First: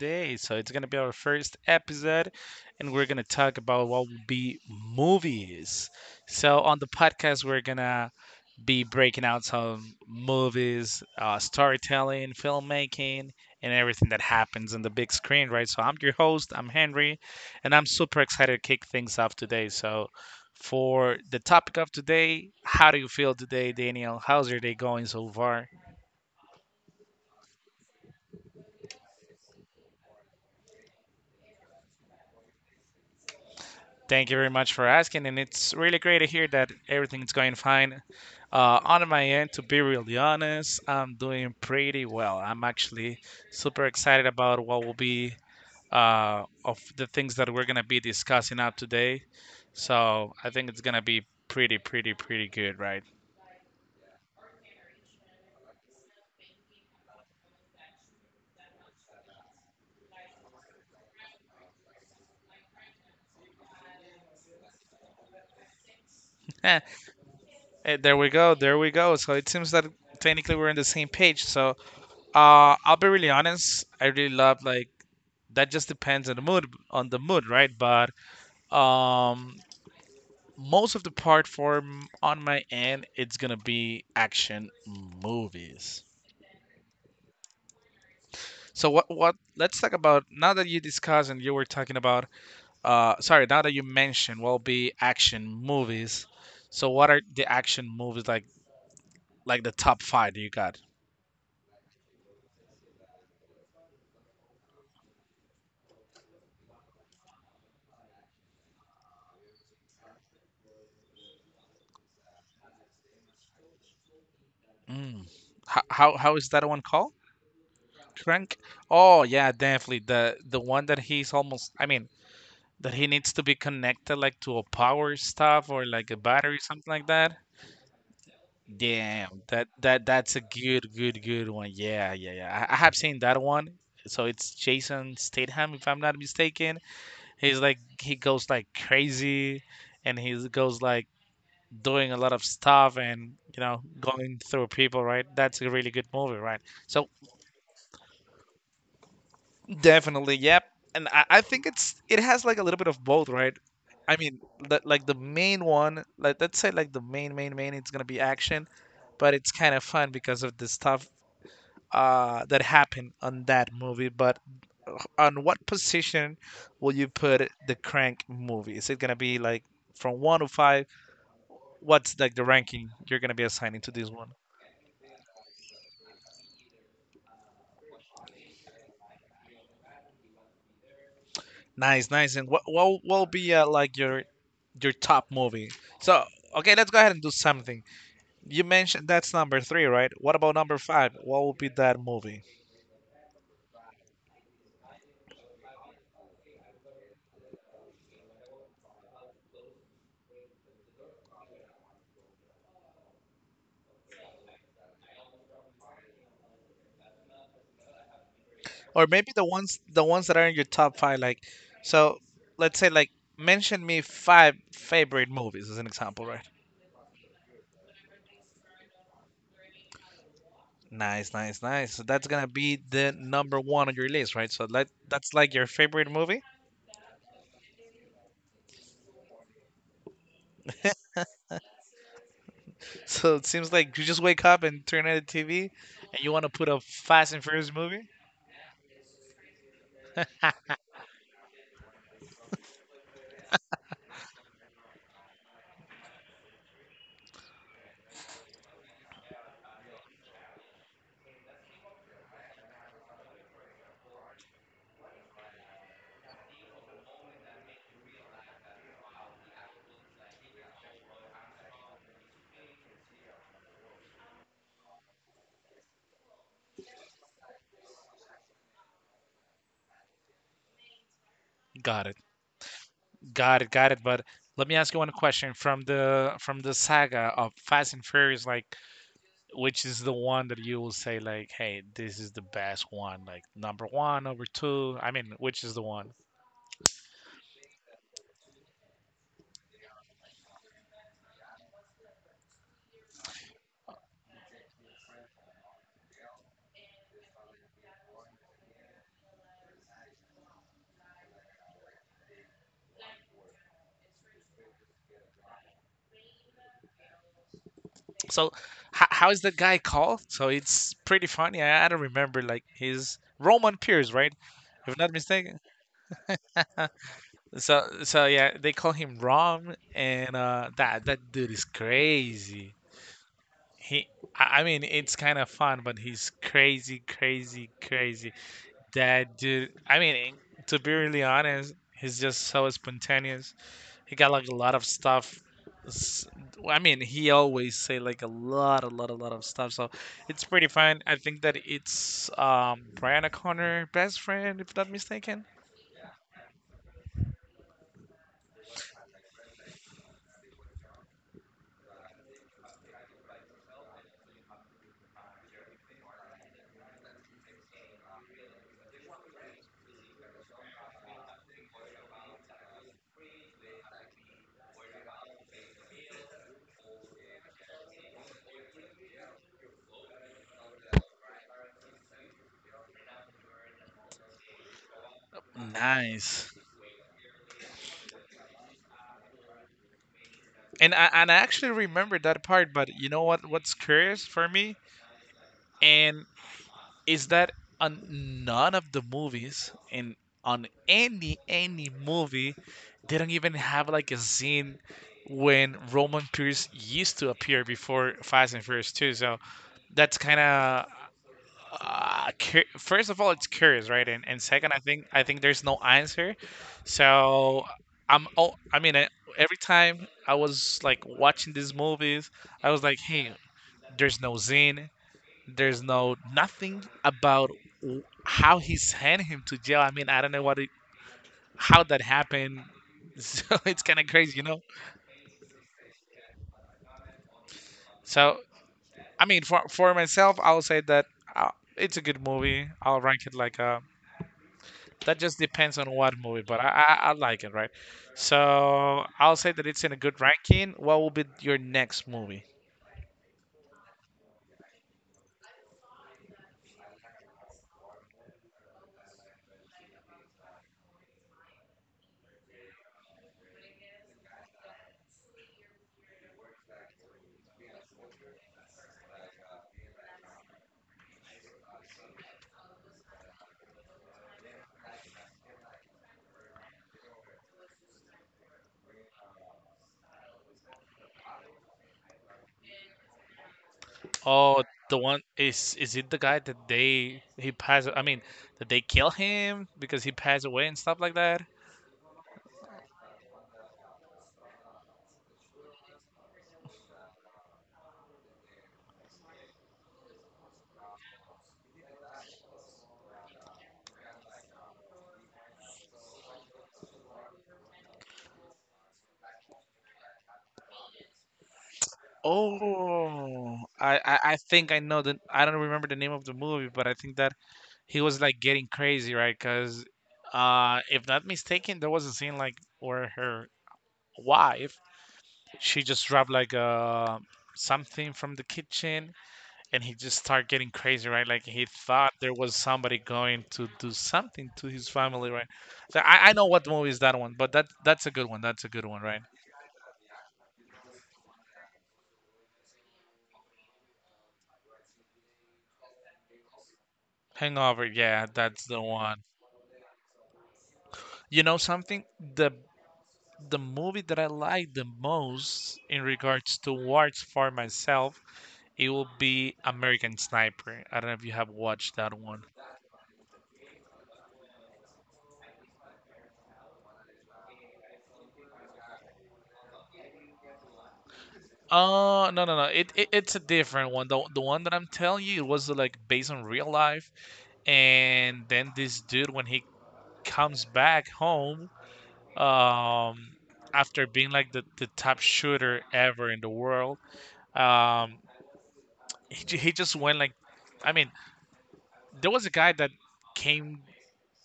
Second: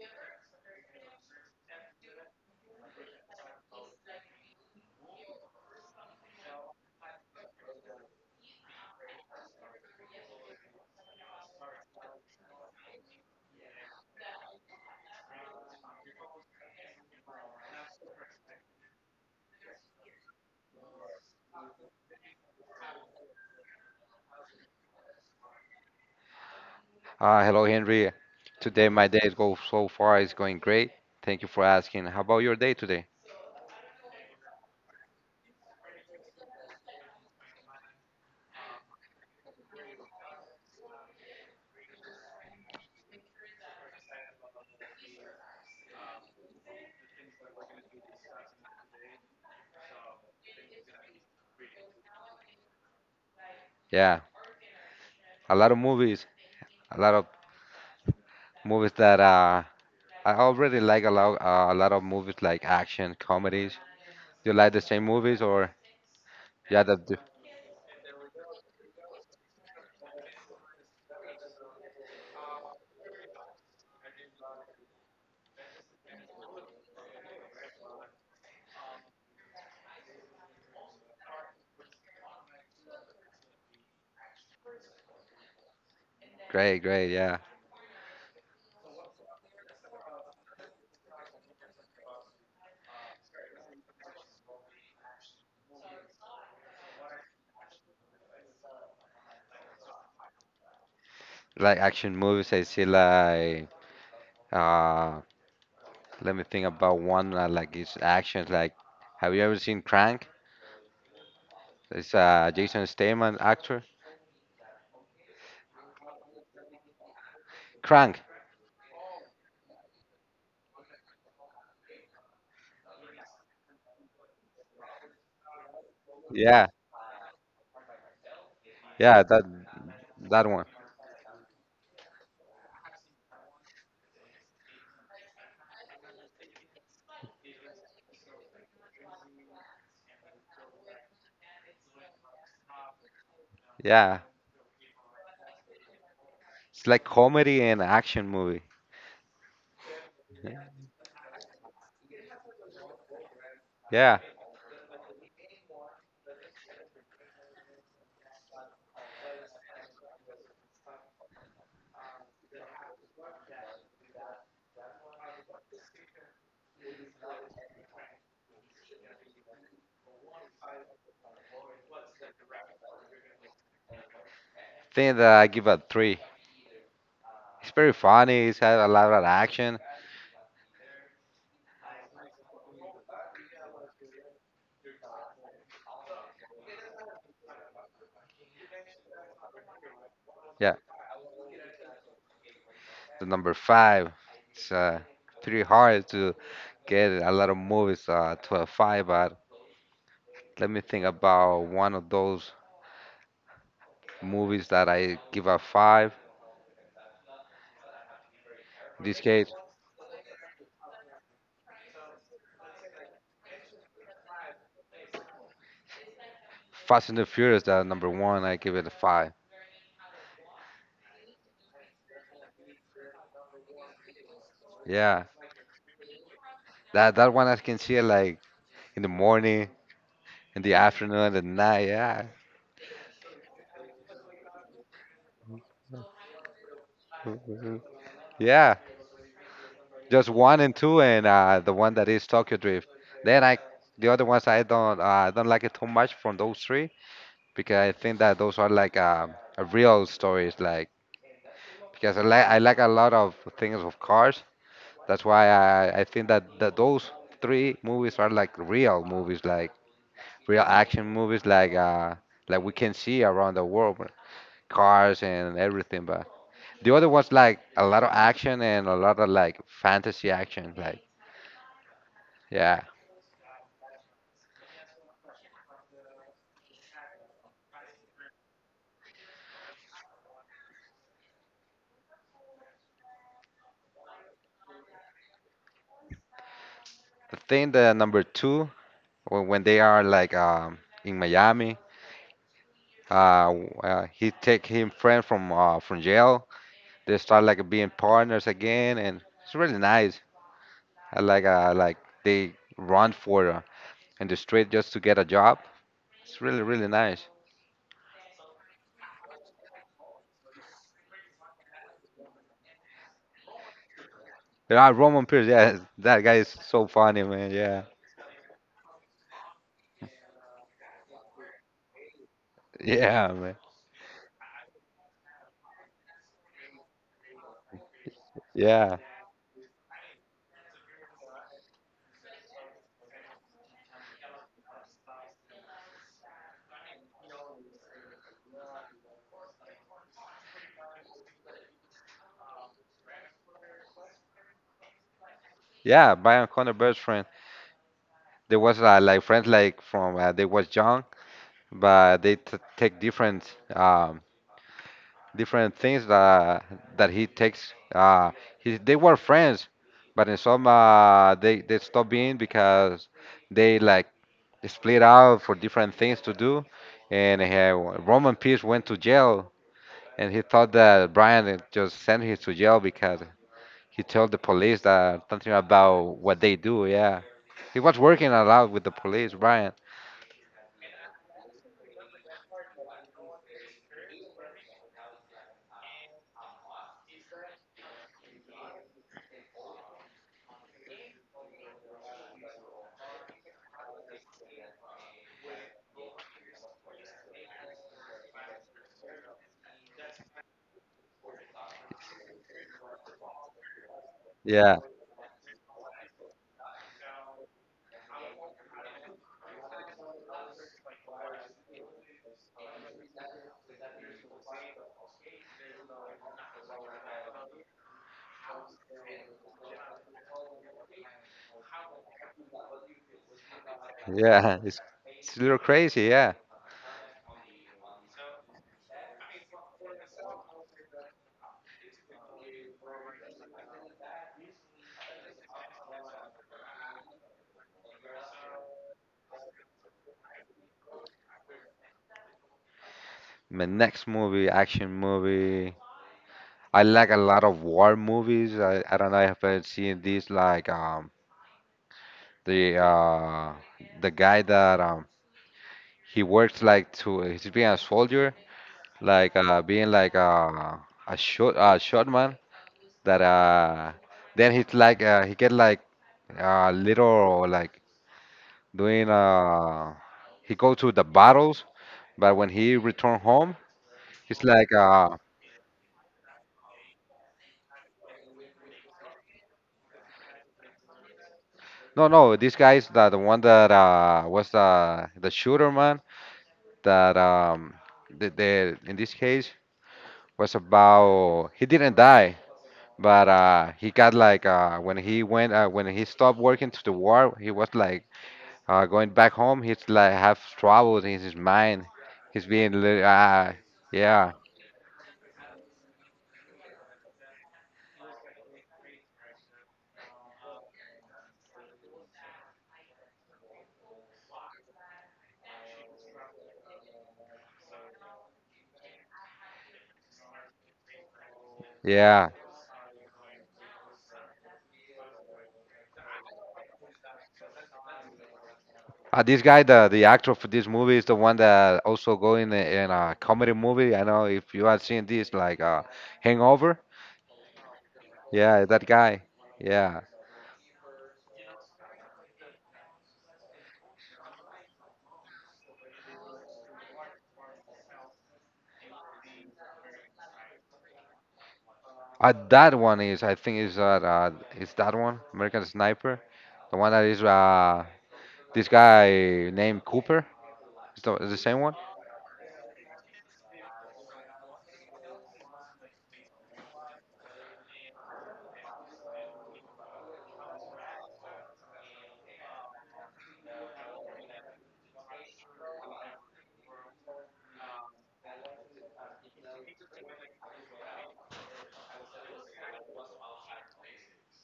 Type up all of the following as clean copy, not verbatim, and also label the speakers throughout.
Speaker 1: today. So, it's going to be our first episode, and we're going to talk about what will be movies. So, on the podcast, we're going to be breaking out some movies, storytelling, filmmaking, and everything that happens on the big screen, right? So, I'm your host, I'm Henry, and I'm super excited to kick things off today. So, for the topic of today, how do you feel today, Daniel? How's your day going so far?
Speaker 2: Hello, Henry. Today my day is go so far. It's going great. Thank you for asking. How about your day today?
Speaker 1: Thank you very much for asking, and it's really great to hear that everything's going fine. On my end, to be really honest, I'm doing pretty well. I'm actually super excited about what will be of the things that we're gonna be discussing out today. So I think it's gonna be pretty good, right?
Speaker 2: Yeah, a lot of movies, a lot of movies that I already like a lot. A lot of movies like action comedies. Do you like the same movies or
Speaker 1: Eh,
Speaker 2: yeah?
Speaker 1: there we go, there we go. So it seems that technically we're on the same page. So I'll be really honest. I really love like that. Just depends on the mood, right? But Um, most of the part for on my end, it's gonna be action movies.
Speaker 2: Great, great. Yeah,
Speaker 1: So what let's talk about now that you discussed and you were talking about sorry, now that you mentioned will be action movies. So what are the action movies like the top five that you got?
Speaker 2: like action movies. I see like uh, let me think about one like it's actions. Like, have you ever seen Crank? It's Jason Statham actor.
Speaker 1: Mm. How, how is that one called?
Speaker 2: Crank.
Speaker 1: Crank? Oh yeah, definitely the one that he's almost, I mean, that he needs to be connected like to a power stuff or like a battery
Speaker 2: Yeah.
Speaker 1: something like that.
Speaker 2: Yeah,
Speaker 1: Damn,
Speaker 2: that
Speaker 1: that's a
Speaker 2: that one.
Speaker 1: good one. Yeah, yeah, yeah. I have seen that one. So it's Jason Statham, if I'm not mistaken. He's like he goes like crazy, and he goes like doing a lot of stuff and you know
Speaker 2: Yeah,
Speaker 1: going through people. Right, that's a really good movie. Right.
Speaker 2: it's like
Speaker 1: So
Speaker 2: comedy and action movie.
Speaker 1: definitely, yep. And I think it's it has like a little bit of both. Right. I
Speaker 2: Yeah,
Speaker 1: mean, like the main one, like let's say like the main, it's gonna be action but it's kind of fun because of the stuff that happened on that movie, but on what position will you put the Crank movie? Is it gonna be like from one to five? What's like the ranking you're gonna be assigning to this one?
Speaker 2: think that I give a three. It's very funny. It's had a lot of action.
Speaker 1: Nice, nice. And what will be like your top movie? So okay, let's go ahead and do something. You mentioned that's number three, right? What about
Speaker 2: Yeah,
Speaker 1: number five? What will be that movie?
Speaker 2: the number five. It's pretty hard to get a lot of movies to a five, but let me think about one of those movies that I give a five.
Speaker 1: Or
Speaker 2: In this
Speaker 1: maybe the
Speaker 2: case,
Speaker 1: ones that are in your top five, like so let's say like mention me five favorite movies as an example, right?
Speaker 2: Fast and the Furious. That number one. I give it a five.
Speaker 1: Nice, nice, nice. So that's gonna be the number one on your list, right? So like
Speaker 2: Yeah,
Speaker 1: that's like your favorite movie.
Speaker 2: that one I can see it like in the morning, in the afternoon, at night. Yeah,
Speaker 1: So it seems like you just wake up and turn on the TV and you want to put a Fast and Furious movie.
Speaker 2: yeah, just one and two, and the one that is Tokyo Drift. Then I, the other ones I don't like it too much from those three because I think that those are like a real stories. Like because I like a lot of things of cars. That's why I think that those three movies are like real movies, like real action movies, like we can see around the world, cars and everything. But the other ones like a lot of action and a lot of like fantasy action, like.
Speaker 1: Got it.
Speaker 2: Yeah,
Speaker 1: Got it. Got it. But let me ask you one question from the saga of Fast and Furious. Like, which is the one that you will say, like, hey, this is the best one, like number one, number two. I mean, which is the one?
Speaker 2: I think the number two, when they are like in Miami, he take him friend from jail. They start like being partners again, and it's really nice. I like they run for in the street just to get a job. It's really really nice.
Speaker 1: So, how is that guy called? So it's pretty funny. I don't remember like his Roman Pierce, right? If
Speaker 2: Yeah,
Speaker 1: I'm not
Speaker 2: Roman Pierce,
Speaker 1: mistaken.
Speaker 2: yeah, that guy is
Speaker 1: Huh.
Speaker 2: so funny, man.
Speaker 1: So
Speaker 2: Yeah,
Speaker 1: so yeah, they call him Rom, and that dude is crazy.
Speaker 2: yeah, man.
Speaker 1: He, I mean, it's kind of fun, but he's crazy.
Speaker 2: Yeah,
Speaker 1: That dude. I mean, to be really honest, he's just so spontaneous. He got like a lot of stuff. s- I mean, he always say like a lot of stuff. So it's pretty fun. I think that it's Brian O'Connor best friend, if not mistaken.
Speaker 2: yeah. Brian Connor best friend. There was like friends like from they was young, but take different. Um, different things that he takes. They were friends, but in some they stopped being because they like split out for different things to do, and Roman Pierce went to jail, and he thought that Brian had just sent him to jail because he told the police that something about what
Speaker 1: Nice.
Speaker 2: they do. Yeah, he was working a lot with the police, Brian.
Speaker 1: And I actually remember that part. But you know what? What's curious for me? And is that on none of the movies in on any movie they don't even have like a scene when Roman Pierce used to appear before Fast and Furious 2. So that's kind of first of all it's curious, right? And second,
Speaker 2: Yeah,
Speaker 1: I think there's no answer. So I'm oh I mean every time I was like watching these movies, I was like, hey, there's no scene. There's no nothing about how he sent him to jail. I mean, I don't know what it, how that happened. So it's kind of crazy, you
Speaker 2: yeah,
Speaker 1: know.
Speaker 2: it's it's a little crazy. Yeah.
Speaker 1: So I mean, for myself, I'll say that uh, it's a good movie. I'll rank it like a. That just depends on what movie, but I I like it, right? So I'll say that it's in a good ranking. What will be your next movie?
Speaker 2: My next movie, action movie. I like a lot of war movies. I don't know if I've seen this like the uh the guy that he works like to he's being a soldier like being like a shot man that then he's like he get like little like doing he go to the battles but when he return home he's
Speaker 1: Oh,
Speaker 2: like
Speaker 1: the one is it the guy that they he passed? I mean, that they kill him because he passed away and stuff like that?
Speaker 2: no no this guy's the one that was the shooter man that the in this case was about he didn't die, but he got like when he went when he stopped working to the war, he was like going back home. He's like have troubles in his mind. He's being li- uh,
Speaker 1: Oh, I
Speaker 2: yeah
Speaker 1: I think I know the, I don't remember the name of the movie, but I think that he was like getting crazy, right? Because, if not mistaken, there was a scene like where her wife she just dropped like something from the kitchen, and he just started getting crazy, right? Like he thought
Speaker 2: yeah.
Speaker 1: there was somebody going to do something to his family, right? So I know what movie is that one, but that that's a good one. That's a good one, right?
Speaker 2: This guy, the actor for this movie, is the one that also go in in a comedy movie. I know if you have seen this, like Hangover.
Speaker 1: Hangover, yeah,
Speaker 2: Yeah,
Speaker 1: that's the
Speaker 2: that guy.
Speaker 1: one.
Speaker 2: Yeah,
Speaker 1: You know something? The the movie that I like the most in regards to awards for myself, it will be American Sniper. I don't know if you have watched that one.
Speaker 2: That one is, I think, is that one American Sniper, the one that is this guy named Cooper. Is the same one?
Speaker 1: Oh, no no no. It it's a different one. The one that I'm telling you it was like based on real life. And then this dude when he comes back home, um after being like the top shooter ever in the world, um he, he just went like, I mean, there was a guy that came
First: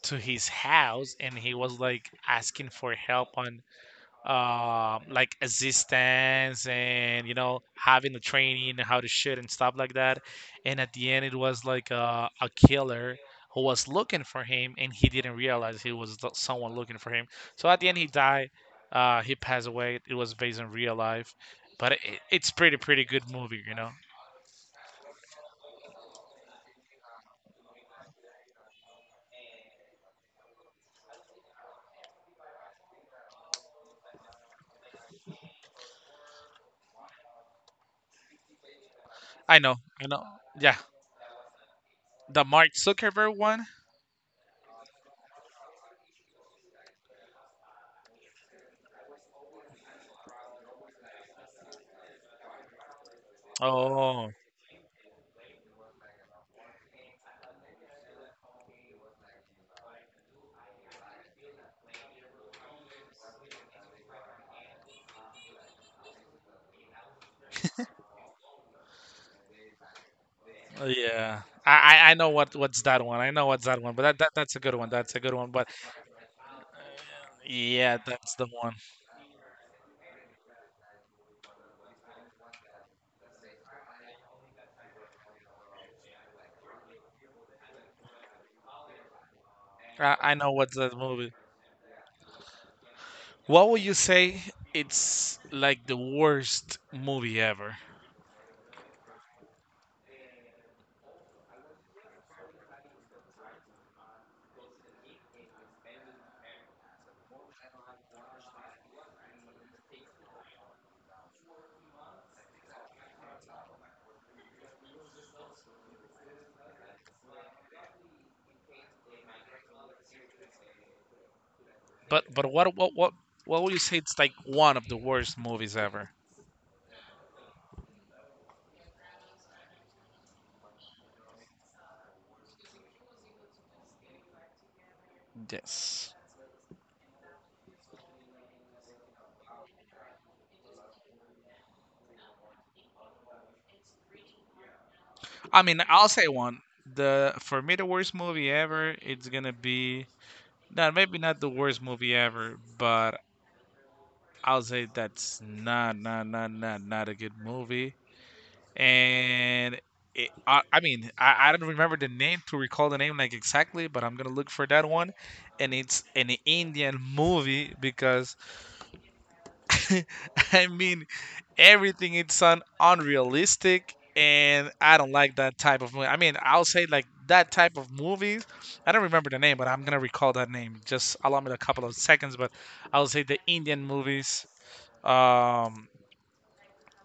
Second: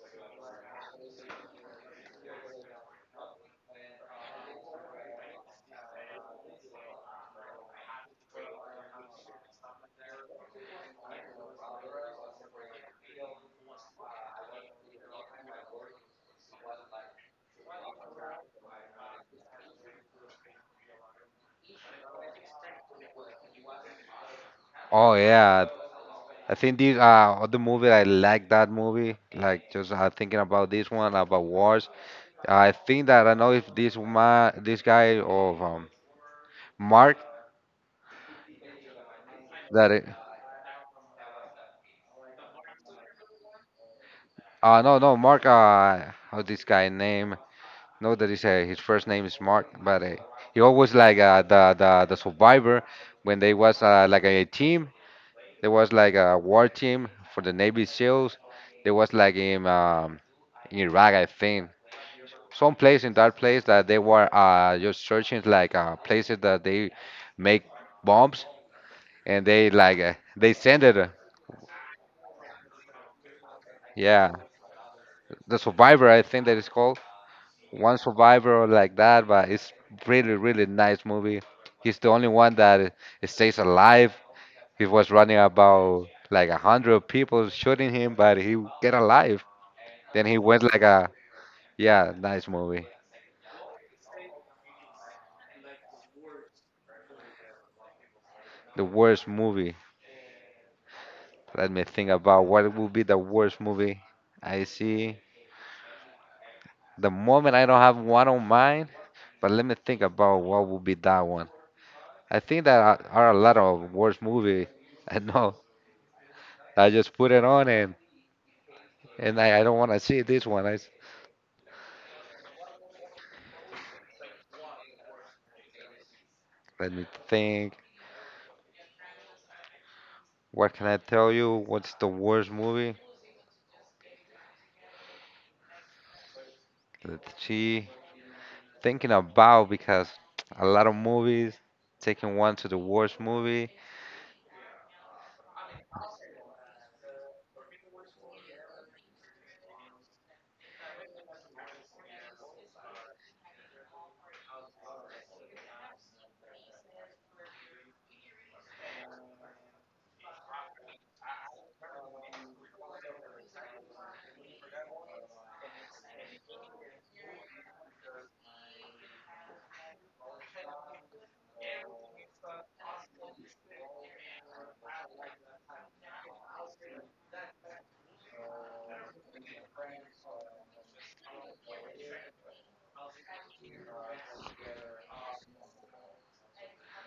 Speaker 1: to his house and he was like asking for help on like assistance and you know having the training how to shoot and stuff like that, and at the end it was like a killer who was looking for him and he didn't realize he was someone looking for him. So at the end he died, he passed away. It was based on real life, but it, it's pretty pretty good movie you know.
Speaker 2: Oh yeah, I think this other movie I like that movie. Like just thinking about this one about wars. I think that I know if this ma this guy of Mark
Speaker 1: I know,
Speaker 2: that it,
Speaker 1: I know, yeah, the Mark Zuckerberg one.
Speaker 2: no no Mark how this guy name No, that is his first name is Mark, but he always like the survivor when they was like
Speaker 1: Oh.
Speaker 2: a team. There was like a war team for the Navy SEALs. There was like in Iraq, I think, some place in that place that they were just searching like places that they make bombs and they like they send
Speaker 1: Uh,
Speaker 2: it.
Speaker 1: Yeah, I I I know what what's that one. I know what's that one, but that,
Speaker 2: Yeah,
Speaker 1: that that's a good one. That's a good one.
Speaker 2: the
Speaker 1: But
Speaker 2: survivor, I think that is called. One
Speaker 1: yeah, that's the
Speaker 2: survivor
Speaker 1: one.
Speaker 2: like that, but it's really, really nice movie. He's the only one that stays alive. He was running about like a hundred people shooting him, but he get alive.
Speaker 1: I
Speaker 2: Then
Speaker 1: I
Speaker 2: he
Speaker 1: know
Speaker 2: went
Speaker 1: what's
Speaker 2: like
Speaker 1: that
Speaker 2: a
Speaker 1: movie.
Speaker 2: yeah, nice movie.
Speaker 1: What would you say? It's like the worst movie ever.
Speaker 2: The worst movie. Let me think about what would be the worst movie I see. The moment I don't have one on mind, but let me think about what would be that one. I think that are a lot of worst movie. I know. I just put it on and I don't want to see this one.
Speaker 1: But what what would you say? It's like one of the worst movies ever.
Speaker 2: Let me think. What can I tell you? What's the worst movie?
Speaker 1: Yes.
Speaker 2: Let's see. Thinking about because a lot of movies. Taking one to the worst movie.
Speaker 1: I mean, I'll say one. The For me the worst movie ever. It's gonna be no, maybe not the worst movie ever, but I'll say that's not a good movie. And it, I mean I don't remember the name to recall the name like exactly, but I'm gonna look for that one, and it's an Indian movie because I mean everything it's unrealistic and I don't like that type of movie. I mean I'll say like that type of movies, I don't remember the name but I'm gonna recall that name. Just allow me a couple of seconds. But I'll say the Indian movies um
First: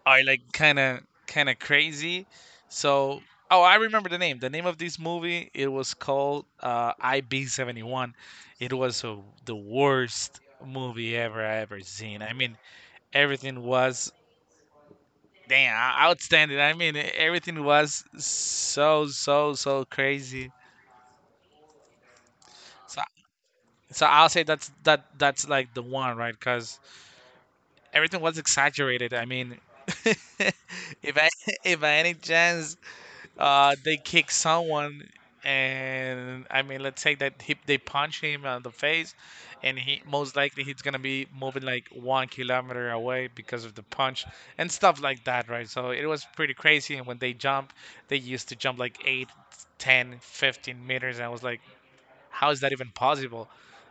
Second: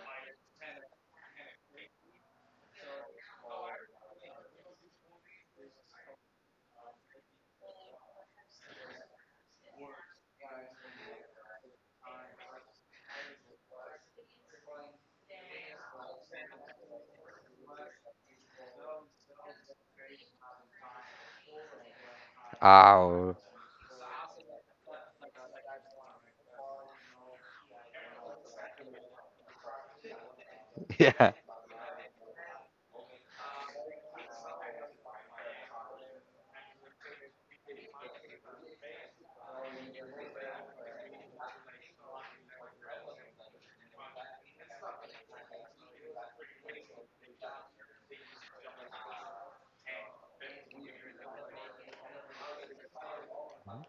Speaker 1: are like kind of crazy. So, oh, I remember the name. The name of this movie it was called IB 71. It was the worst movie ever I ever seen. I mean, everything was damn outstanding. I mean, everything was so crazy. So.
Speaker 2: Oh,
Speaker 1: So I'll say that's that that's like the one, right? Because everything was exaggerated. I mean, if I
Speaker 2: yeah.
Speaker 1: if by any chance they kick someone, and I mean, let's say that they punch him on the face, and he most likely he's gonna be moving like 1 kilometer away because of the punch and stuff like that, right? So it was pretty crazy. And when they jump, they used to jump like 8, 10, 15 meters. And I was like, how is that even possible?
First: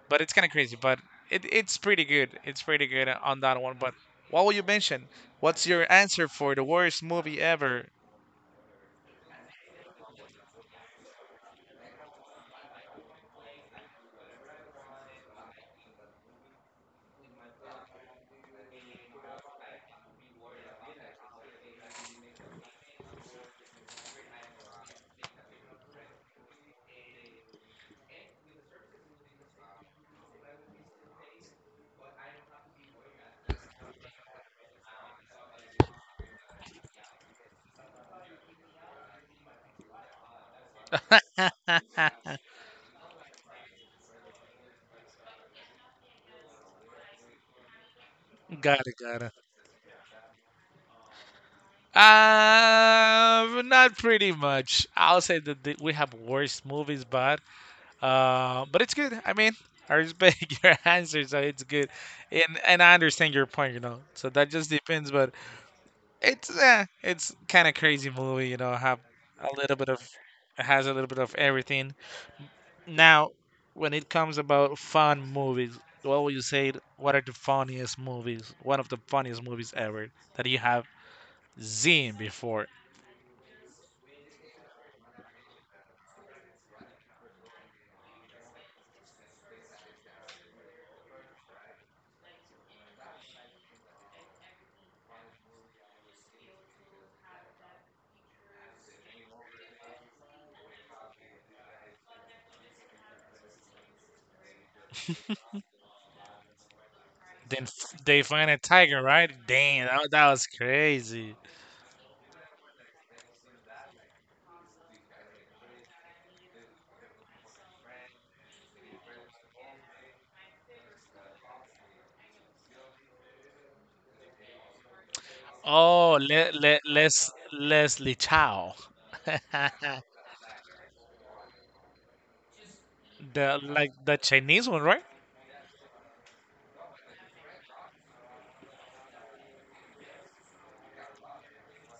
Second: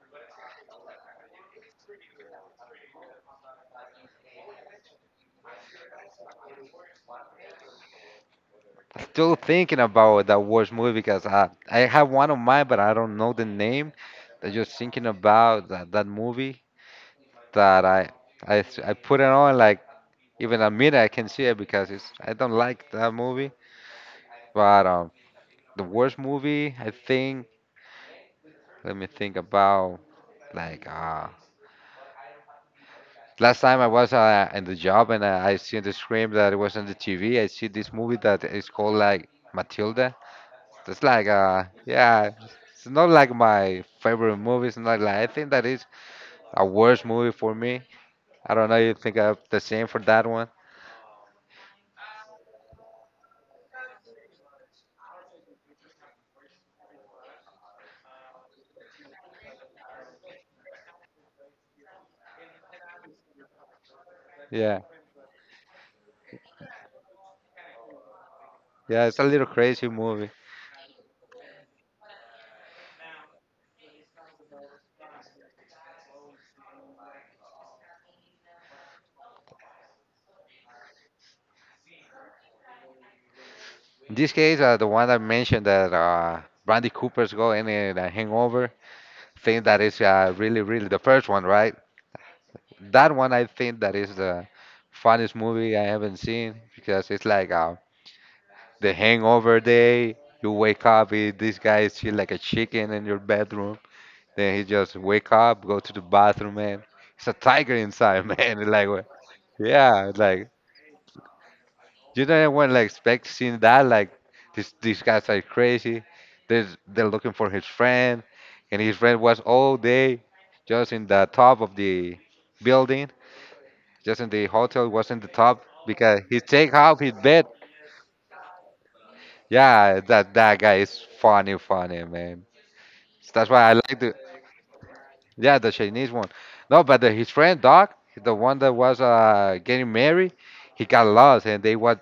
Speaker 1: But it's kind of crazy, but it, it's pretty good. It's pretty good on that one. But what will you mention? What's your answer for the worst movie ever?
Speaker 2: Still thinking about that worst movie because I have one of mine, but I don't know the name. I'm just thinking about that movie that I s- I put it on like even a minute I can see it because it's I don't like that movie. But the worst movie, I think. Let me think about like last time I was in the job and I seen the screen that it was on the TV. I see this movie that is called like Matilda. It's like yeah, it's not like my favorite movie. It's not like I think that is a worst movie for me. I don't know.
Speaker 1: Got
Speaker 2: You
Speaker 1: it,
Speaker 2: think
Speaker 1: got it.
Speaker 2: of the same for that one?
Speaker 1: Not pretty much. I'll say that we have worse movies, but it's good. I mean, I respect your answer, so it's good, and I understand your point. So that just
Speaker 2: Yeah,
Speaker 1: depends, but it's kind of crazy movie. Have
Speaker 2: yeah. It's a little
Speaker 1: a little
Speaker 2: crazy
Speaker 1: bit of
Speaker 2: movie.
Speaker 1: Has a little bit of everything. Now, when it comes about fun movies, what would you say? What are the funniest movies? One of the funniest movies ever that you have seen before.
Speaker 2: In this case, the one I mentioned that Brandy Cooper's go in a hangover think that is really, really the first one, right? That one I think that is the funniest movie I haven't seen because it's like the hangover day. You wake up, eh, this guy is chill like a chicken in your bedroom. Then he just wake up, go to the bathroom, man. It's a
Speaker 1: Then
Speaker 2: tiger inside,
Speaker 1: they find
Speaker 2: man.
Speaker 1: a tiger, right? Damn,
Speaker 2: Yeah, it's
Speaker 1: that
Speaker 2: like
Speaker 1: was crazy.
Speaker 2: you know, I went like expecting that, like these guys are crazy. They're looking for his friend, and his friend was all day just in the top of the building, just in the hotel, was in the top because
Speaker 1: Oh,
Speaker 2: he take off his bed.
Speaker 1: Leslie Chow.
Speaker 2: Yeah, that that guy is funny, funny man. That's
Speaker 1: The
Speaker 2: why I
Speaker 1: like
Speaker 2: like the
Speaker 1: the Chinese one, right?
Speaker 2: Yeah, the Chinese one. No, but his friend Doc, the one that was getting married, he got lost, and they was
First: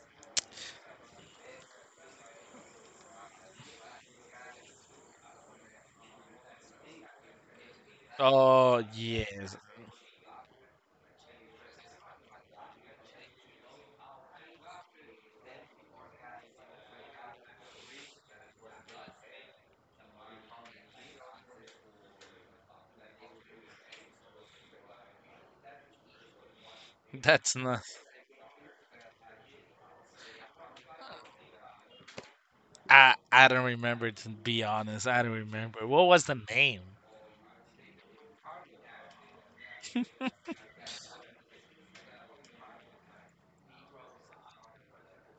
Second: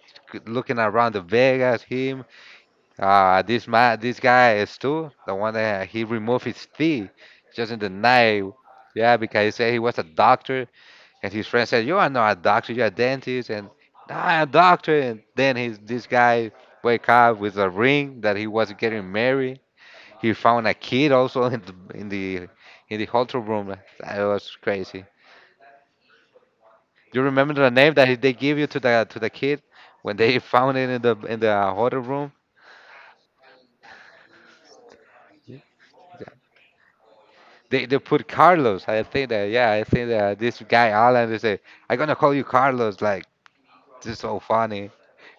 Speaker 2: looking around the Vegas him Ah, this man, this guy is too the one that he removed his teeth just in the night.
Speaker 1: Oh
Speaker 2: Yeah, because he
Speaker 1: yes,
Speaker 2: said he was a doctor, and his friend said, "You are not a doctor, you're a dentist." And "No, I'm a doctor. And then his this guy wake up with a ring that he was getting married. He found a kid also in the in the hotel room. That was crazy. Do you
Speaker 1: that's
Speaker 2: remember the
Speaker 1: not.
Speaker 2: name that they give you to the kid when they found it in the hotel room?
Speaker 1: I don't remember, to be honest. I don't remember. What was the name?
Speaker 2: They put Carlos. I think that yeah, I think that this guy Alan they say, I'm gonna call you Carlos, like this is so funny.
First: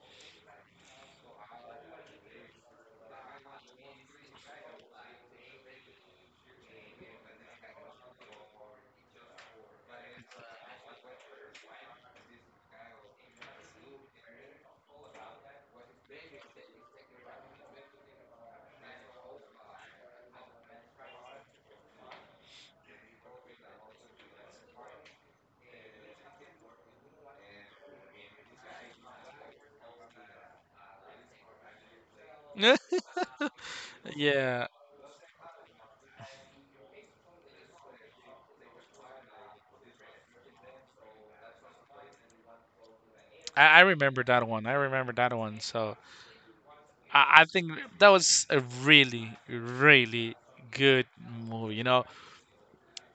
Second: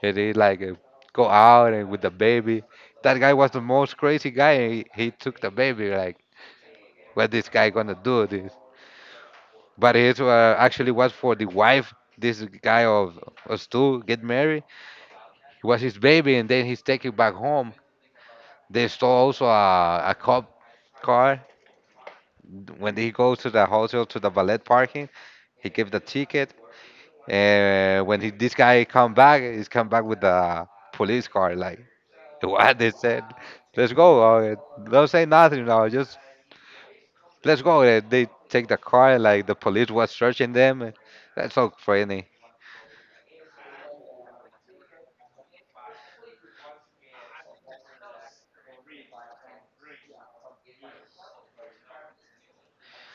Speaker 2: And he like go out and with the baby. That guy was the most crazy guy. He took the baby like what this guy gonna do this? But it actually was for the wife. This guy of Stu get married. It was his baby, and then he's taken back home. They stole also a cop car. When he goes to the hotel to the valet parking, he gave the ticket And when he, this guy come back, he's come back with a police car. Like what they said, let's go.
Speaker 1: Yeah,
Speaker 2: Don't say nothing now. Just let's go. They take the car. Like the police was searching them. That's so funny.
Speaker 1: I remember that one. I remember that one. So I think that was a really really good movie. You know,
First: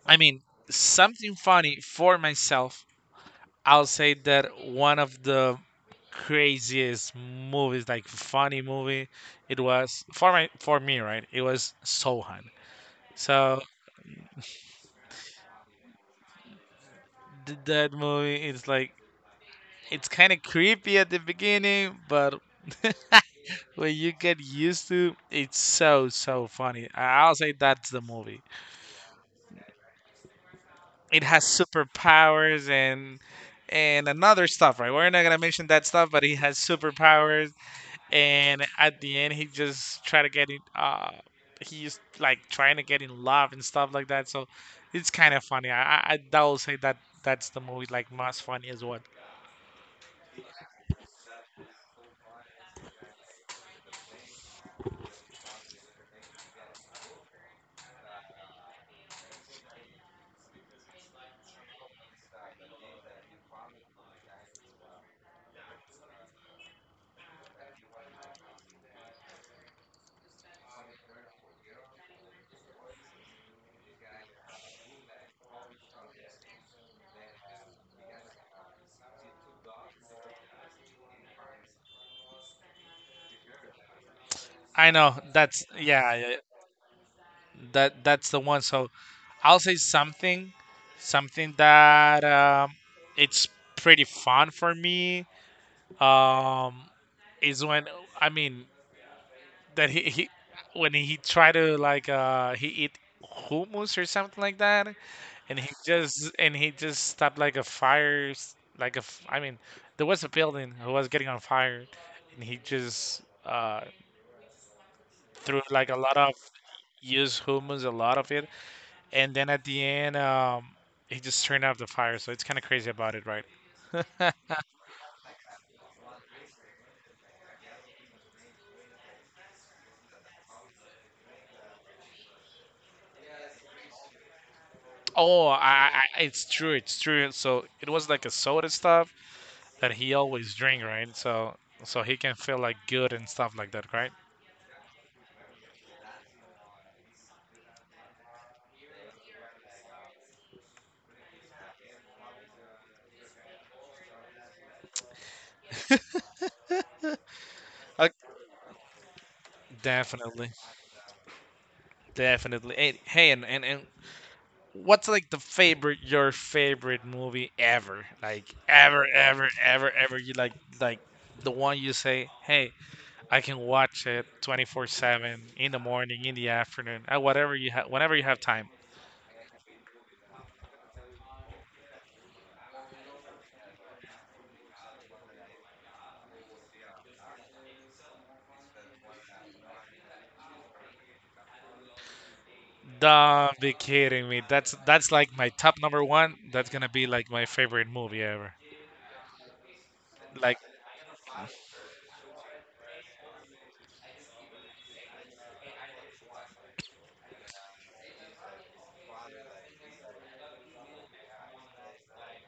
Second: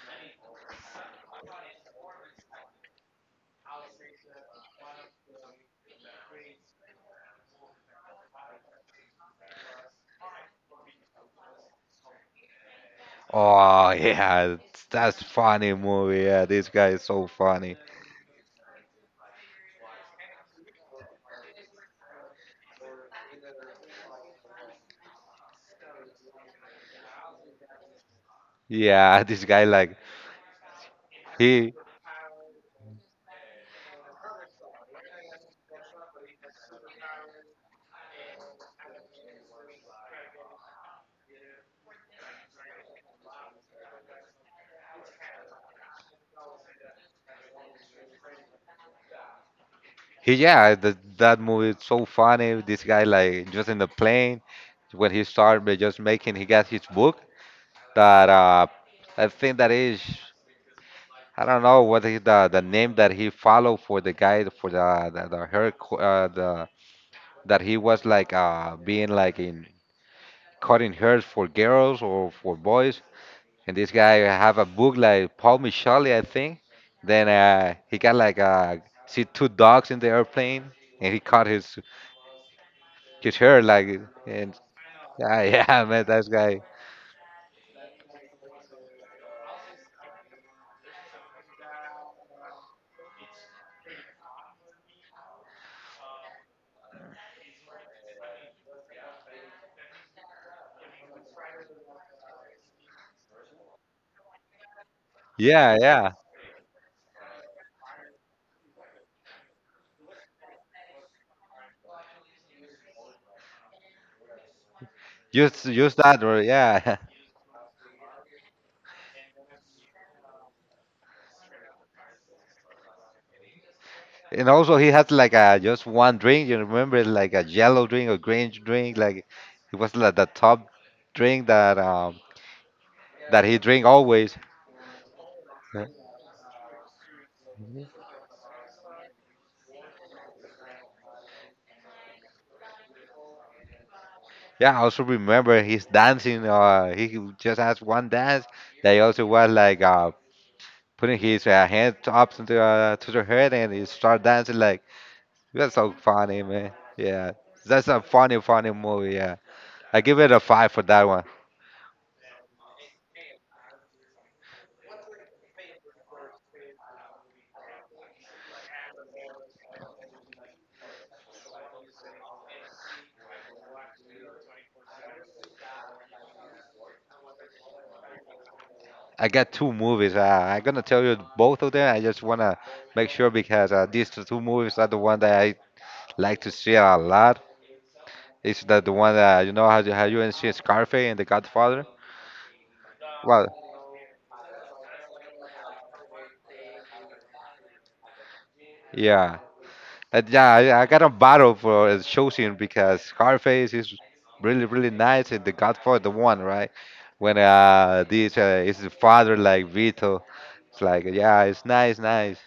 Speaker 1: I mean, something funny for myself, I'll say that one of the craziest movies, like funny movie, it was for me, right? It was Sohan. So
Speaker 2: Oh yeah, that's funny movie. Yeah, this guy is so funny.
Speaker 1: that movie is like it's kind of creepy at the beginning, but when you get used to, it's so so funny. I'll say that's the movie.
Speaker 2: Yeah, this guy like
Speaker 1: It has
Speaker 2: he
Speaker 1: superpowers and another stuff, right? We're not gonna mention that stuff, but he has superpowers, and at the end he just try to get in he's like trying to get in love and stuff like that, so it's kind of funny. I i, I that will say that that's the movie, like most funny as well.
Speaker 2: he yeah the, that movie is so funny. This guy like just in the plane when he started by just making he got his book that I think that is I don't know what is the name that he followed for the guy for the the that he was like being like in cutting hairs for girls or for boys. And this guy have a book like Paul Michelli, I think. Then he got like see two dogs in the airplane and he cut his hair like and
Speaker 1: I know
Speaker 2: yeah
Speaker 1: that's
Speaker 2: yeah, man,
Speaker 1: yeah,
Speaker 2: that
Speaker 1: yeah,
Speaker 2: guy.
Speaker 1: that that's the one. So I'll say something, something that it's pretty fun for me, um, is when I mean that he when he try to like he eat hummus or something like that, and
Speaker 2: Yeah, yeah,
Speaker 1: he just stopped like a fire s- like a f- I mean there was a building who was getting on fire, and he just threw
Speaker 2: use
Speaker 1: like a
Speaker 2: use
Speaker 1: lot
Speaker 2: that
Speaker 1: of
Speaker 2: or yeah.
Speaker 1: used humans, a lot of it, and then at the end he just turned off the fire. So it's kind of crazy about it, right?
Speaker 2: And also he had like a just one drink. You remember like a yellow drink or green drink. Like it was like the top drink that he drink always.
Speaker 1: Oh, it's true, it's true. So it was like a soda stuff that he always drink, right? So so he can feel like good and stuff like that, right?
Speaker 2: Yeah, I also remember his dancing. He just has one dance. They also was like putting his hand up to the to the head and he start dancing. Like that's so funny, man. Yeah, that's a
Speaker 1: Uh,
Speaker 2: funny, funny movie. Yeah, I give it a
Speaker 1: definitely.
Speaker 2: five for that one.
Speaker 1: Definitely. And, hey, and what's like the favorite your favorite movie ever? Like ever, ever, ever, ever. You like the one you say, hey, I can watch it 24/7 in the morning, in the afternoon, at whatever you have, whenever you have time.
Speaker 2: I got two movies. I'm gonna tell you both of them. I just wanna make sure because these two movies are the one that I like to see a lot. It's the one that you know how you see Scarface and The Godfather. Well,
Speaker 1: Don't be kidding me. That's like my top number one. That's gonna be like my favorite movie ever.
Speaker 2: yeah, and yeah.
Speaker 1: Like,
Speaker 2: I got a battle for choosing because Scarface is really, really nice and The Godfather the one right when this is the father like Vito. It's like yeah, it's nice, nice.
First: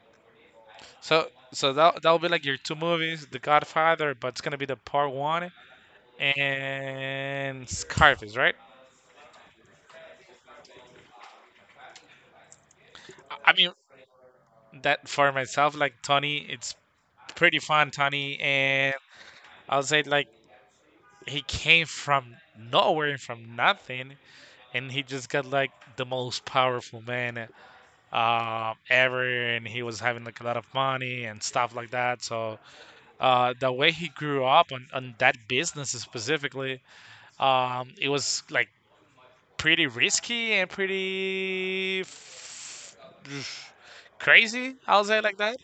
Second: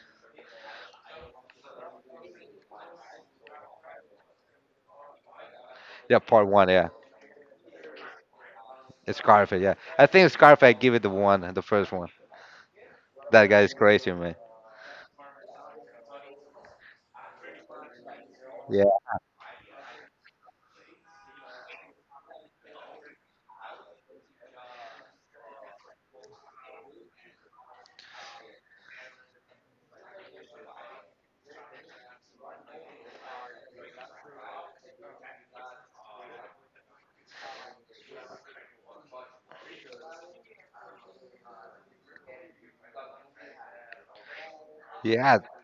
Speaker 1: so so that that'll be like your two movies, The Godfather, but it's gonna be the part one,
Speaker 2: Yeah, part one. Yeah,
Speaker 1: and Scarface, right?
Speaker 2: Scarface. Yeah, I think Scarface. I give it the one, the first one. That
Speaker 1: I mean,
Speaker 2: guy's crazy, man.
Speaker 1: that for myself, like Tony, it's pretty fun, Tony,
Speaker 2: Yeah.
Speaker 1: and I'll say like he came from nowhere, from nothing, and he just got like the most powerful man uh ever, and he was having like a lot of money and stuff like that. So the way he grew up on that business specifically, it was like pretty risky and pretty crazy. I'll say like
Speaker 2: Yeah,
Speaker 1: that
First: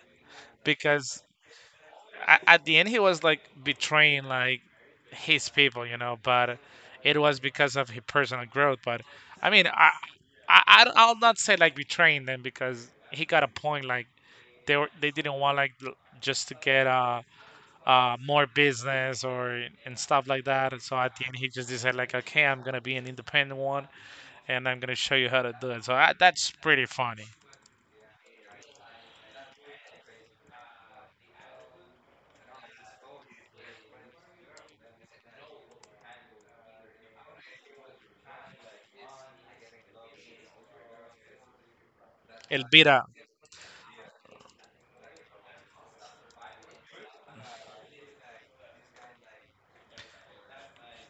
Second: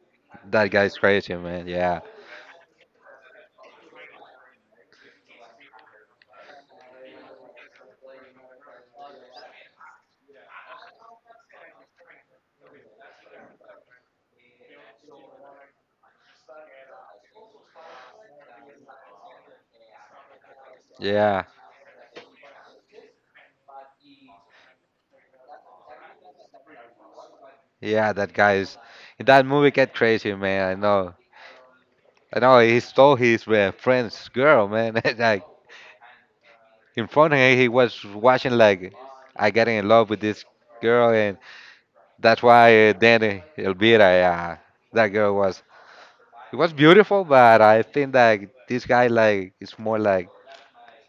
Speaker 2: that guy's
Speaker 1: because
Speaker 2: crazy, man. Yeah.
Speaker 1: at the end he was like betraying like his people, you know, but it was because of his personal growth. But I mean, I'll not say like betraying them because he got a point, like they were they didn't want like just to get more business or and stuff like that. And so at the end
Speaker 2: Yeah.
Speaker 1: he just decided like, okay, I'm gonna be an independent one, and I'm gonna show you how to do it. So I, that's pretty funny.
Speaker 2: Yeah, that guy's in that movie get crazy, man. I know. I know he stole his friend's girl, man. And, like in front of him, he was watching like I getting in love with this girl, and that's why
Speaker 1: Elvira.
Speaker 2: then Elvira, yeah, that girl was it was beautiful, but I think that this guy like it's more like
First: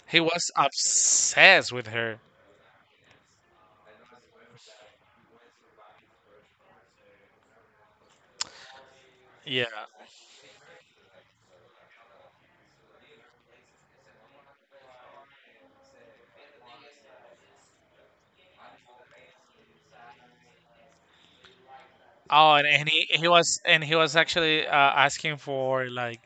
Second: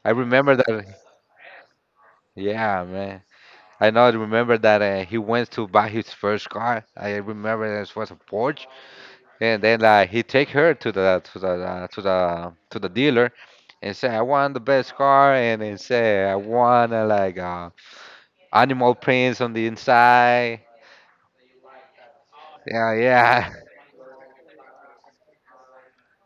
Speaker 2: I
Speaker 1: He was
Speaker 2: remember that.
Speaker 1: obsessed with her.
Speaker 2: Yeah, man. I know. Remember that he went to buy his first car. I remember it was a Porsche, and
Speaker 1: Yeah.
Speaker 2: then he take her to the to the dealer, and say I want the best car, and then say I want animal prints on the inside.
Speaker 1: Oh, and
Speaker 2: Yeah,
Speaker 1: he
Speaker 2: yeah,
Speaker 1: was, and he was actually uh asking for like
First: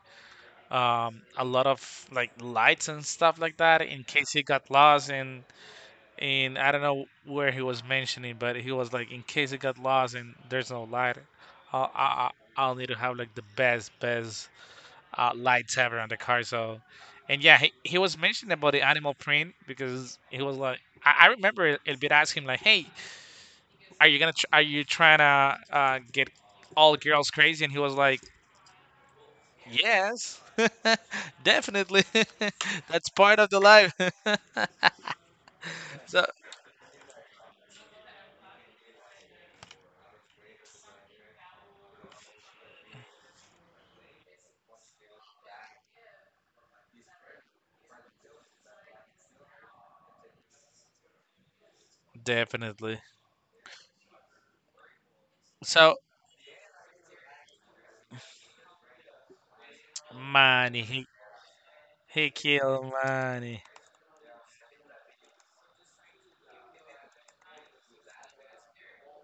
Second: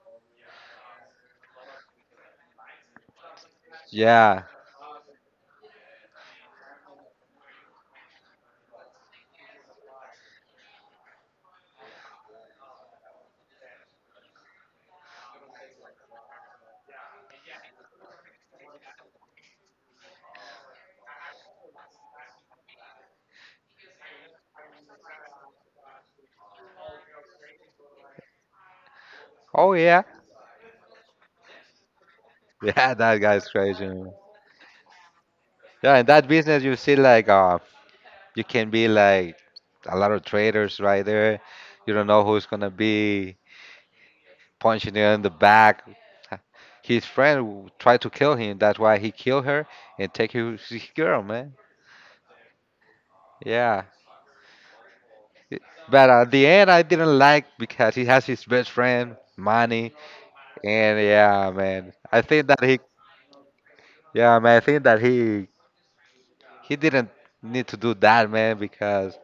Speaker 1: a lot of like lights and stuff like that in case he
Speaker 2: yeah.
Speaker 1: got lost in, I don't know where he was mentioning, but he was like in case he got lost and there's no light, I'll I, I'll need to have like the best best uh lights ever on the car. So, and yeah, he was mentioning about the animal print because he was like, I remember Elvira asked him like, hey, are you gonna are you trying to uh get all girls crazy? And he was like,
Speaker 2: Oh yeah,
Speaker 1: yes, definitely.
Speaker 2: yeah.
Speaker 1: That's
Speaker 2: That
Speaker 1: part
Speaker 2: guy's
Speaker 1: of the
Speaker 2: crazy,
Speaker 1: life.
Speaker 2: man. Yeah, in
Speaker 1: So,
Speaker 2: that business, you see like you can be like a lot of traders right there. You don't know who's gonna be punching her in the back. His friend tried to kill him. That's why he killed her and take his girl, man.
Speaker 1: definitely.
Speaker 2: Yeah. It-
Speaker 1: So
Speaker 2: But at the end, I didn't like because he has his best friend, Manny,
Speaker 1: money,
Speaker 2: and yeah, man. I
Speaker 1: he
Speaker 2: think that he,
Speaker 1: killed money.
Speaker 2: yeah, man. I think that he didn't need to do that, man, because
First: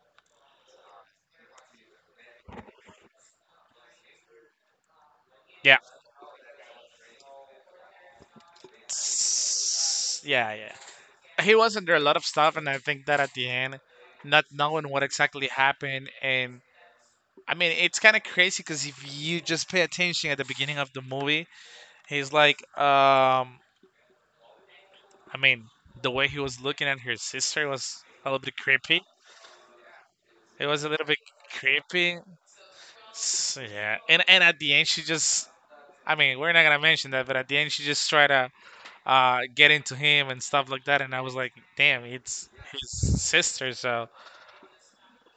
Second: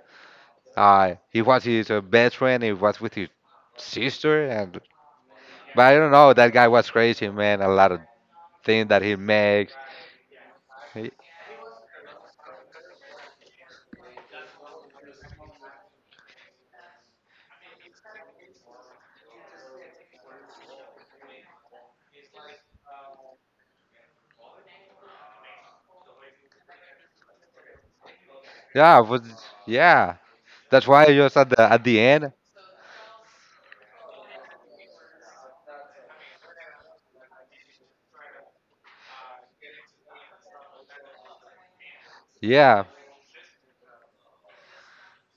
Speaker 2: he was his best friend. He was with his sister, and
Speaker 1: Yeah.
Speaker 2: but I don't know. That guy was crazy, man. A lot of things that he makes.
Speaker 1: Yeah, yeah. He was under a lot of stuff, and I think that at the end, not knowing what exactly happened, and I mean, it's kind of crazy because if you just pay attention at the beginning of the movie, he's like, I mean, the way he was looking at her sister was a little bit
Speaker 2: Yeah,
Speaker 1: creepy.
Speaker 2: was yeah.
Speaker 1: It was
Speaker 2: That's
Speaker 1: a
Speaker 2: why
Speaker 1: little
Speaker 2: I
Speaker 1: bit
Speaker 2: just at the
Speaker 1: creepy.
Speaker 2: end.
Speaker 1: S yeah, and at the end, she just. I mean, we're not gonna mention that, but at the end, she just tried to uh get into him and stuff like that, and I was like, "Damn, it's
Speaker 2: Yeah,
Speaker 1: his sister, so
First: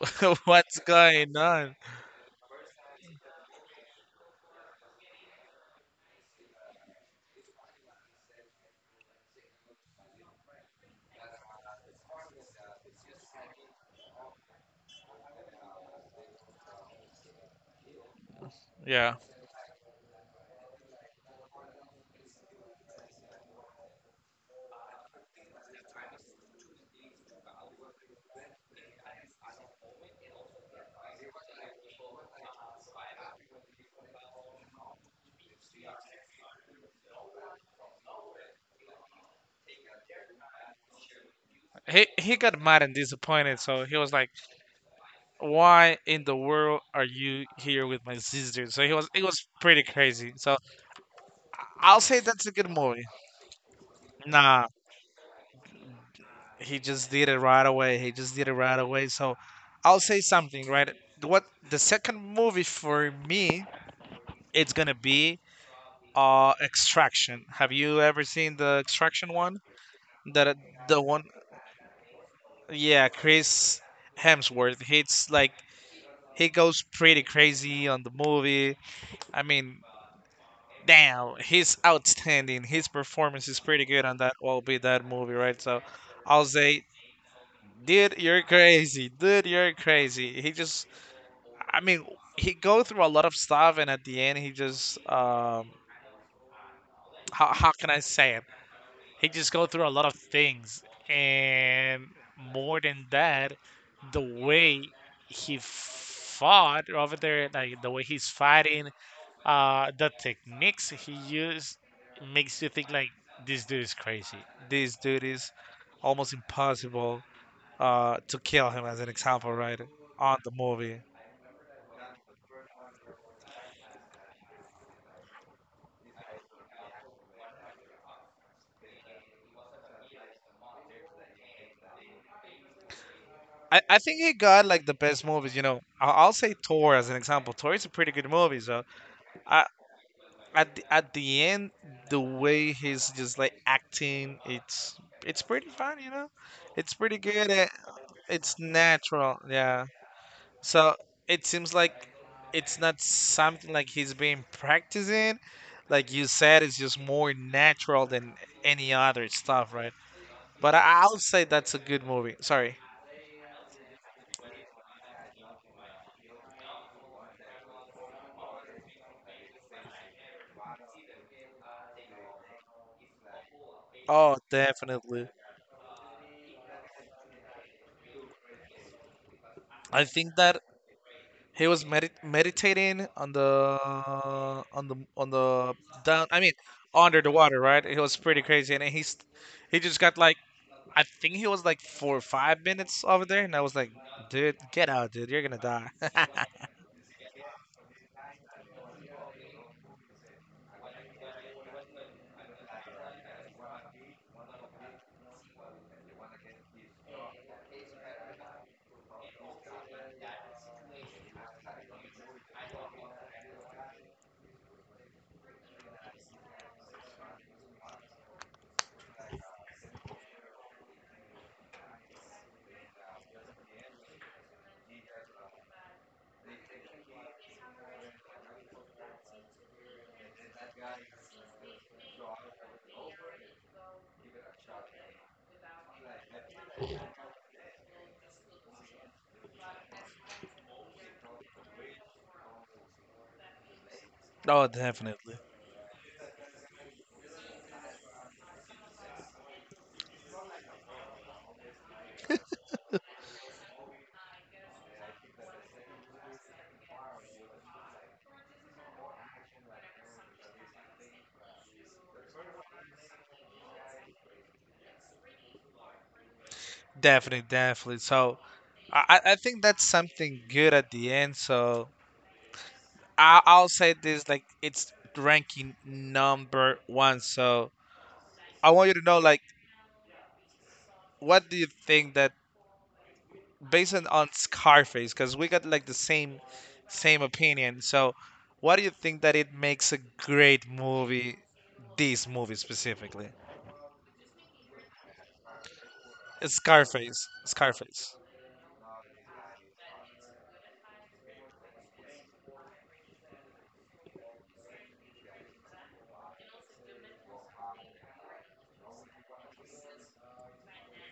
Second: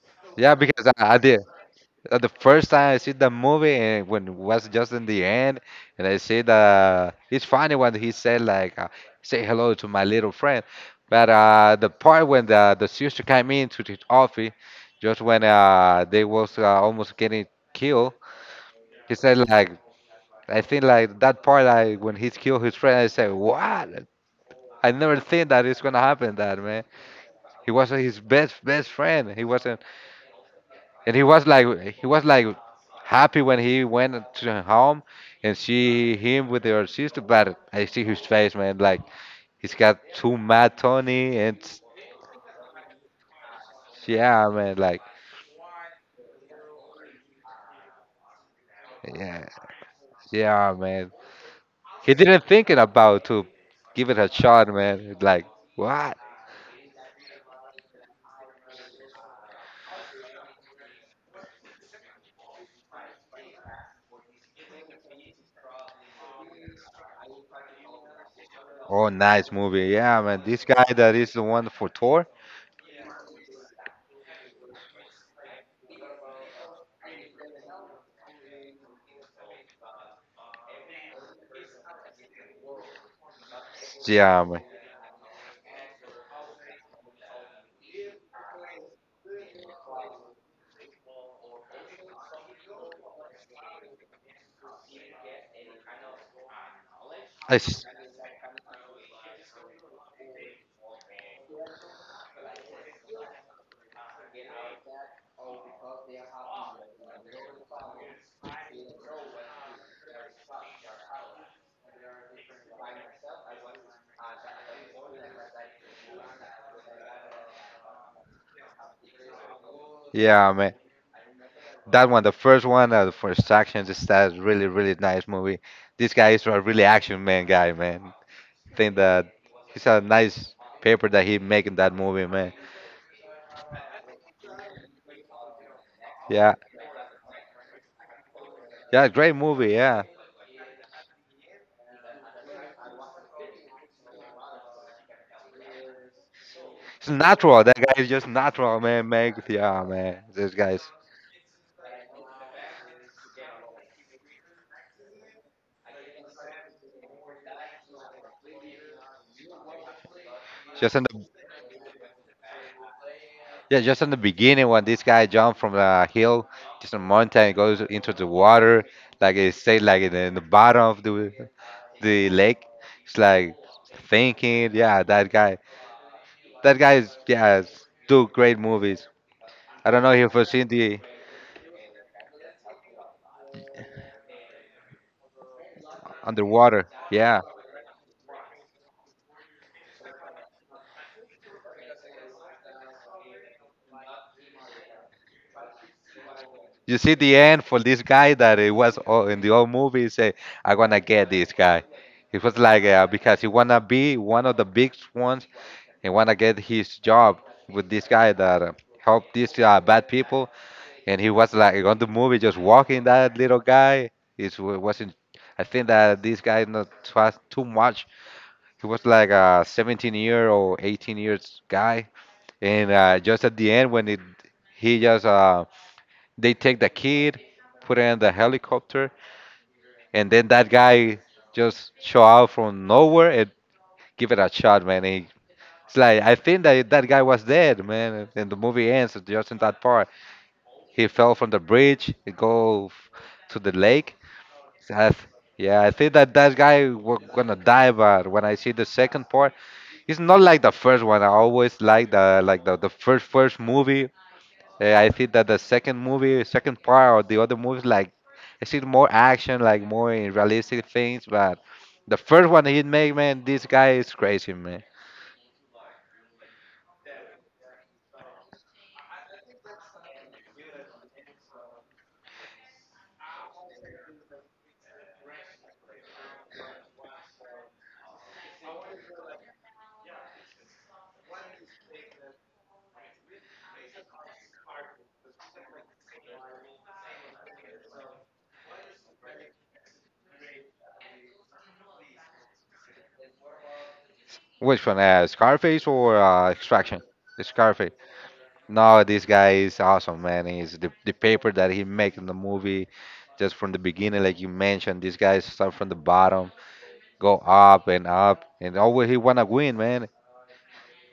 Speaker 2: yeah,
Speaker 1: what's
Speaker 2: because I
Speaker 1: going
Speaker 2: did.
Speaker 1: on?"
Speaker 2: At the first time I see the movie and when it was just in the end, and I see the it's funny when he said like say hello to my little friend, but the part when the sister came into the office, just when they was almost getting killed,
Speaker 1: Yeah,
Speaker 2: he said like I think like that part like when he killed his friend, I said what? I never think that it's gonna happen that man. He was his best, best friend. He wasn't, and he was like happy when he went to home and see him with her sister. But I see his face, man. Like he's got too mad Tony, and
Speaker 1: he got mad and disappointed, so he was like,
Speaker 2: yeah, man. Like
Speaker 1: "Why in the world are you here with my sister?" So he was, it
Speaker 2: yeah,
Speaker 1: was pretty crazy. So
Speaker 2: yeah, man.
Speaker 1: I'll
Speaker 2: He
Speaker 1: say
Speaker 2: didn't
Speaker 1: that's a good
Speaker 2: thinking
Speaker 1: movie.
Speaker 2: about to give it a shot,
Speaker 1: Nah,
Speaker 2: man. Like what?
Speaker 1: he just did it right away. He just did it right away. So I'll say something, right? What, the second movie for me, it's gonna be Extraction. Have you ever seen the
Speaker 2: Oh,
Speaker 1: Extraction
Speaker 2: nice
Speaker 1: one?
Speaker 2: movie. Yeah, man.
Speaker 1: That
Speaker 2: This guy
Speaker 1: the
Speaker 2: that
Speaker 1: one,
Speaker 2: is the one for Thor.
Speaker 1: yeah, Chris Hemsworth. He's like he goes pretty crazy on the movie. I mean, damn, he's outstanding. His performance is pretty good on that
Speaker 2: Yeah,
Speaker 1: will
Speaker 2: man.
Speaker 1: be that movie, right? So I'll say, dude, you're crazy. Dude, you're crazy. He just, I mean, he go through a lot of stuff, and at the end, he just how
Speaker 2: It's,
Speaker 1: can I say it? He just go through a lot of things, and more than that, the way he fought over there, like the way he's fighting, the techniques he used makes you think like this dude is crazy. This dude is almost impossible uh to kill him, as an example, right? On the
Speaker 2: yeah, man.
Speaker 1: movie,
Speaker 2: That one, the first action, just that really, really nice movie. This guy is a really action man guy, man. Think that he's a nice paper that he make in that movie, man.
Speaker 1: I think he got like the best movies. You know, I'll say
Speaker 2: Yeah,
Speaker 1: Thor as an example. Thor is a pretty good movie. So
Speaker 2: yeah, great
Speaker 1: I,
Speaker 2: movie. Yeah,
Speaker 1: at at the end, the way he's just like acting, it's pretty fun. You know, it's
Speaker 2: it's
Speaker 1: pretty good.
Speaker 2: natural.
Speaker 1: Eh,
Speaker 2: That guy is just
Speaker 1: it's
Speaker 2: natural, man. Make
Speaker 1: natural.
Speaker 2: yeah,
Speaker 1: Yeah.
Speaker 2: man. This guy's
Speaker 1: So it seems like it's not something like he's been practicing. Like you said, it's just more natural than any other stuff, right? But
Speaker 2: just in
Speaker 1: I'll
Speaker 2: the
Speaker 1: say that's a good movie. Sorry.
Speaker 2: yeah, just in the beginning when this guy jumped from the hill, just a mountain, goes into the water, like it stayed like in in the bottom of the lake. It's like
Speaker 1: Oh,
Speaker 2: thinking, yeah,
Speaker 1: definitely.
Speaker 2: that guy. That guy is yeah, is- do great movies. I don't
Speaker 1: I
Speaker 2: know if you've
Speaker 1: think
Speaker 2: ever
Speaker 1: that
Speaker 2: seen the
Speaker 1: he was meditating on the on the on the down. I mean,
Speaker 2: Underwater.
Speaker 1: under the
Speaker 2: Yeah,
Speaker 1: water, right? It was pretty crazy, and then he's he just got like, I think he was like 4 or 5 minutes over there, and I was like, dude, get out, dude, you're gonna die.
Speaker 2: you see the end for this guy that it was all, in the old movie. He say, I wanna get this guy. It was like because he wanna be one of the big ones and wanna get his job with this guy that helped these bad people. And he was like on the movie just walking that little guy. It wasn't. I think that this guy not trust too much. He was like a 17 year or 18 years guy, and just at the end when it, he just they take the kid, put it in the helicopter, and then that guy just show out from nowhere and give it a shot, man. He, it's like I think that that guy was dead, man. And the movie ends just in that part. He fell from the bridge, he go f- to the lake,
Speaker 1: Oh,
Speaker 2: Seth. Yeah, I think that that guy we're gonna die. But when I see the second part, it's not like the first one. I always like the like the first, first movie. Eh, I think that the second movie, second part, or the other movies, like I see more action, like more realistic things. But the first one he made, man, this guy is crazy, man.
Speaker 1: definitely. So, I think that's something good at the end. So I'll say this like it's ranking number one. So I want you to know like what do you think that based on Scarface because we got like the same same opinion. So, what do you think that it makes a great movie? This movie specifically,
Speaker 2: Which one? Scarface or Extraction?
Speaker 1: Scarface.
Speaker 2: Scarface.
Speaker 1: Scarface.
Speaker 2: No, this guy is awesome, man. He's the paper that he make in the movie, just from the beginning, like you mentioned, this guy start from the bottom, go up and up, and always he wanna win, man.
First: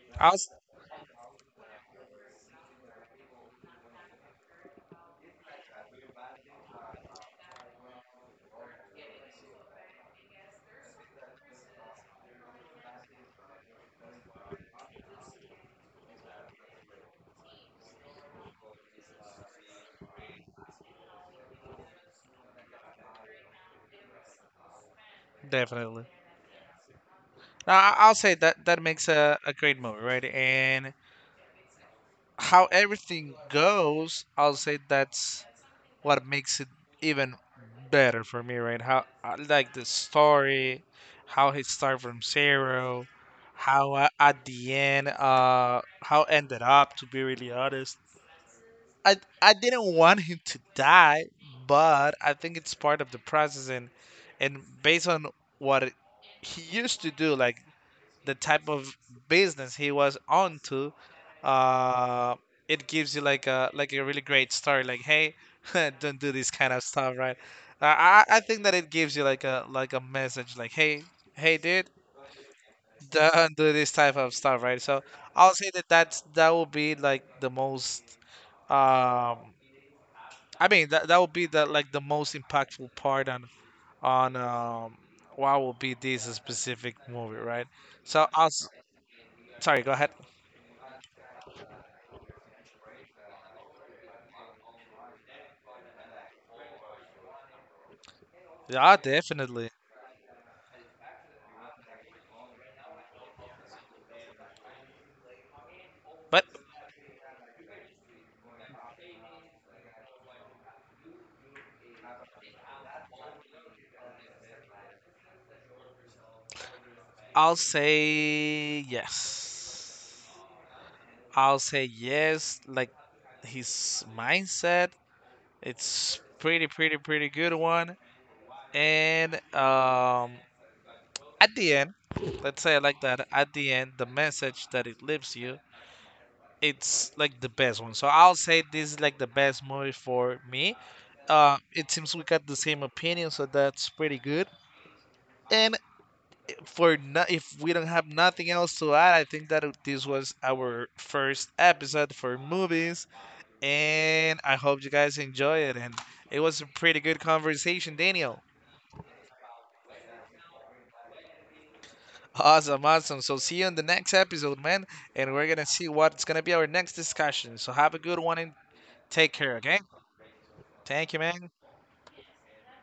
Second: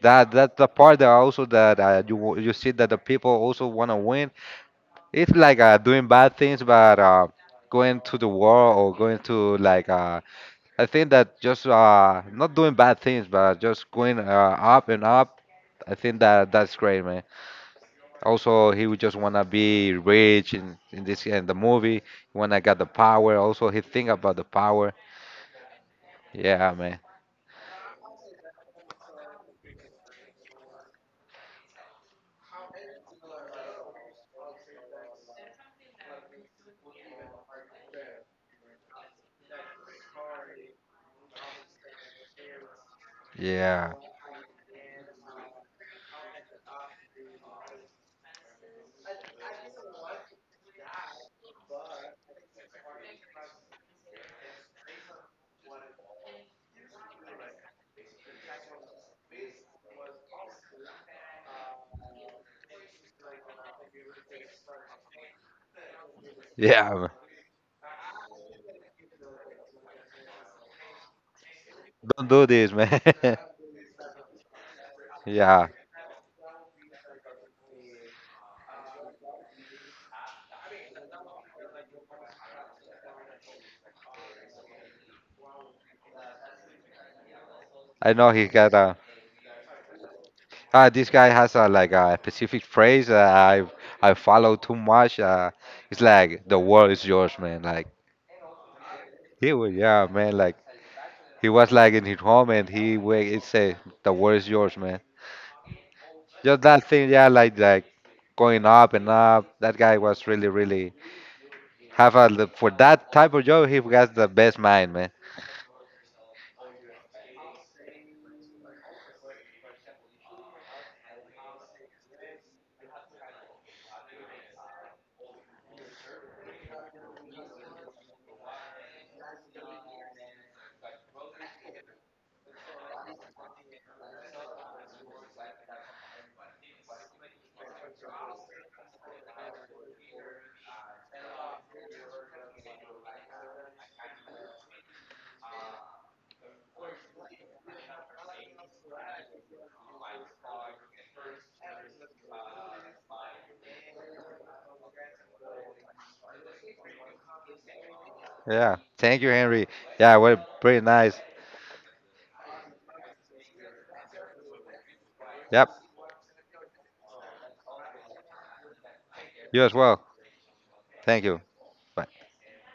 Speaker 2: That
Speaker 1: I'll s-
Speaker 2: that's the part that also that you w- you see that the people also wanna win. It's like doing bad things, but going to the war or going to like I think that just not doing bad things, but just going up and up. I think that that's great, man. Also, he would just wanna be rich in this in the movie. He wanna get the power. Also, he think about the power.
Speaker 1: definitely.
Speaker 2: Yeah, man.
Speaker 1: Now I'll say that that makes a great movie, right? And how everything goes, I'll say that's what makes it even better for me, right? How I like the story, how he started from zero,
Speaker 2: Yeah,
Speaker 1: how I, at the end, how ended up. To be really honest, I didn't want him to die, but I think it's part of the process, and based on what he used to do, like the type of business he was onto, uh, it gives you like a really great story. Like, hey, don't do this kind of
Speaker 2: yeah. Man.
Speaker 1: stuff, right? I think that it gives you like a message, like, hey, hey, dude,
Speaker 2: Don't do this, man.
Speaker 1: don't do this type of stuff, right? So I'll
Speaker 2: yeah,
Speaker 1: say that that's that will be like the most. Um, I mean that that would be the like the most impactful part on what will be this specific movie, right?
Speaker 2: I know
Speaker 1: So
Speaker 2: he got a.
Speaker 1: sorry, go ahead.
Speaker 2: Ah, this guy has a like a specific phrase that I follow too much. It's like the world is yours, man. Like
Speaker 1: Yeah,
Speaker 2: he
Speaker 1: definitely.
Speaker 2: was, yeah, man. Like he was like in his home and he wake it say the world is yours, man.
Speaker 1: But
Speaker 2: Just that thing, yeah, like going up and up. That guy was really, really have a l- for that type of job. He has the best mind, man.
Speaker 1: I'll say yes. I'll say yes. Like his mindset, it's pretty, pretty, pretty good one. And at the end, let's say it like that. At the end, the message that it leaves you, it's like the best one. So I'll say this is like the best movie for me. It seems we got the same opinion, so that's pretty good. And for no, if we don't have nothing else to add, I think that this was our first episode for movies, and I hope you guys enjoy it. And it was a pretty good conversation, Daniel.
Speaker 2: Yeah. Thank you, Henry. Yeah, well, pretty nice.
Speaker 1: Awesome, awesome. So see you in the next episode, man, and we're gonna
Speaker 2: Yep.
Speaker 1: see what's gonna be our next discussion. So have a good one and take care,
Speaker 2: You as
Speaker 1: okay?
Speaker 2: well.
Speaker 1: Thank you,
Speaker 2: Thank you.
Speaker 1: man.
Speaker 2: Bye.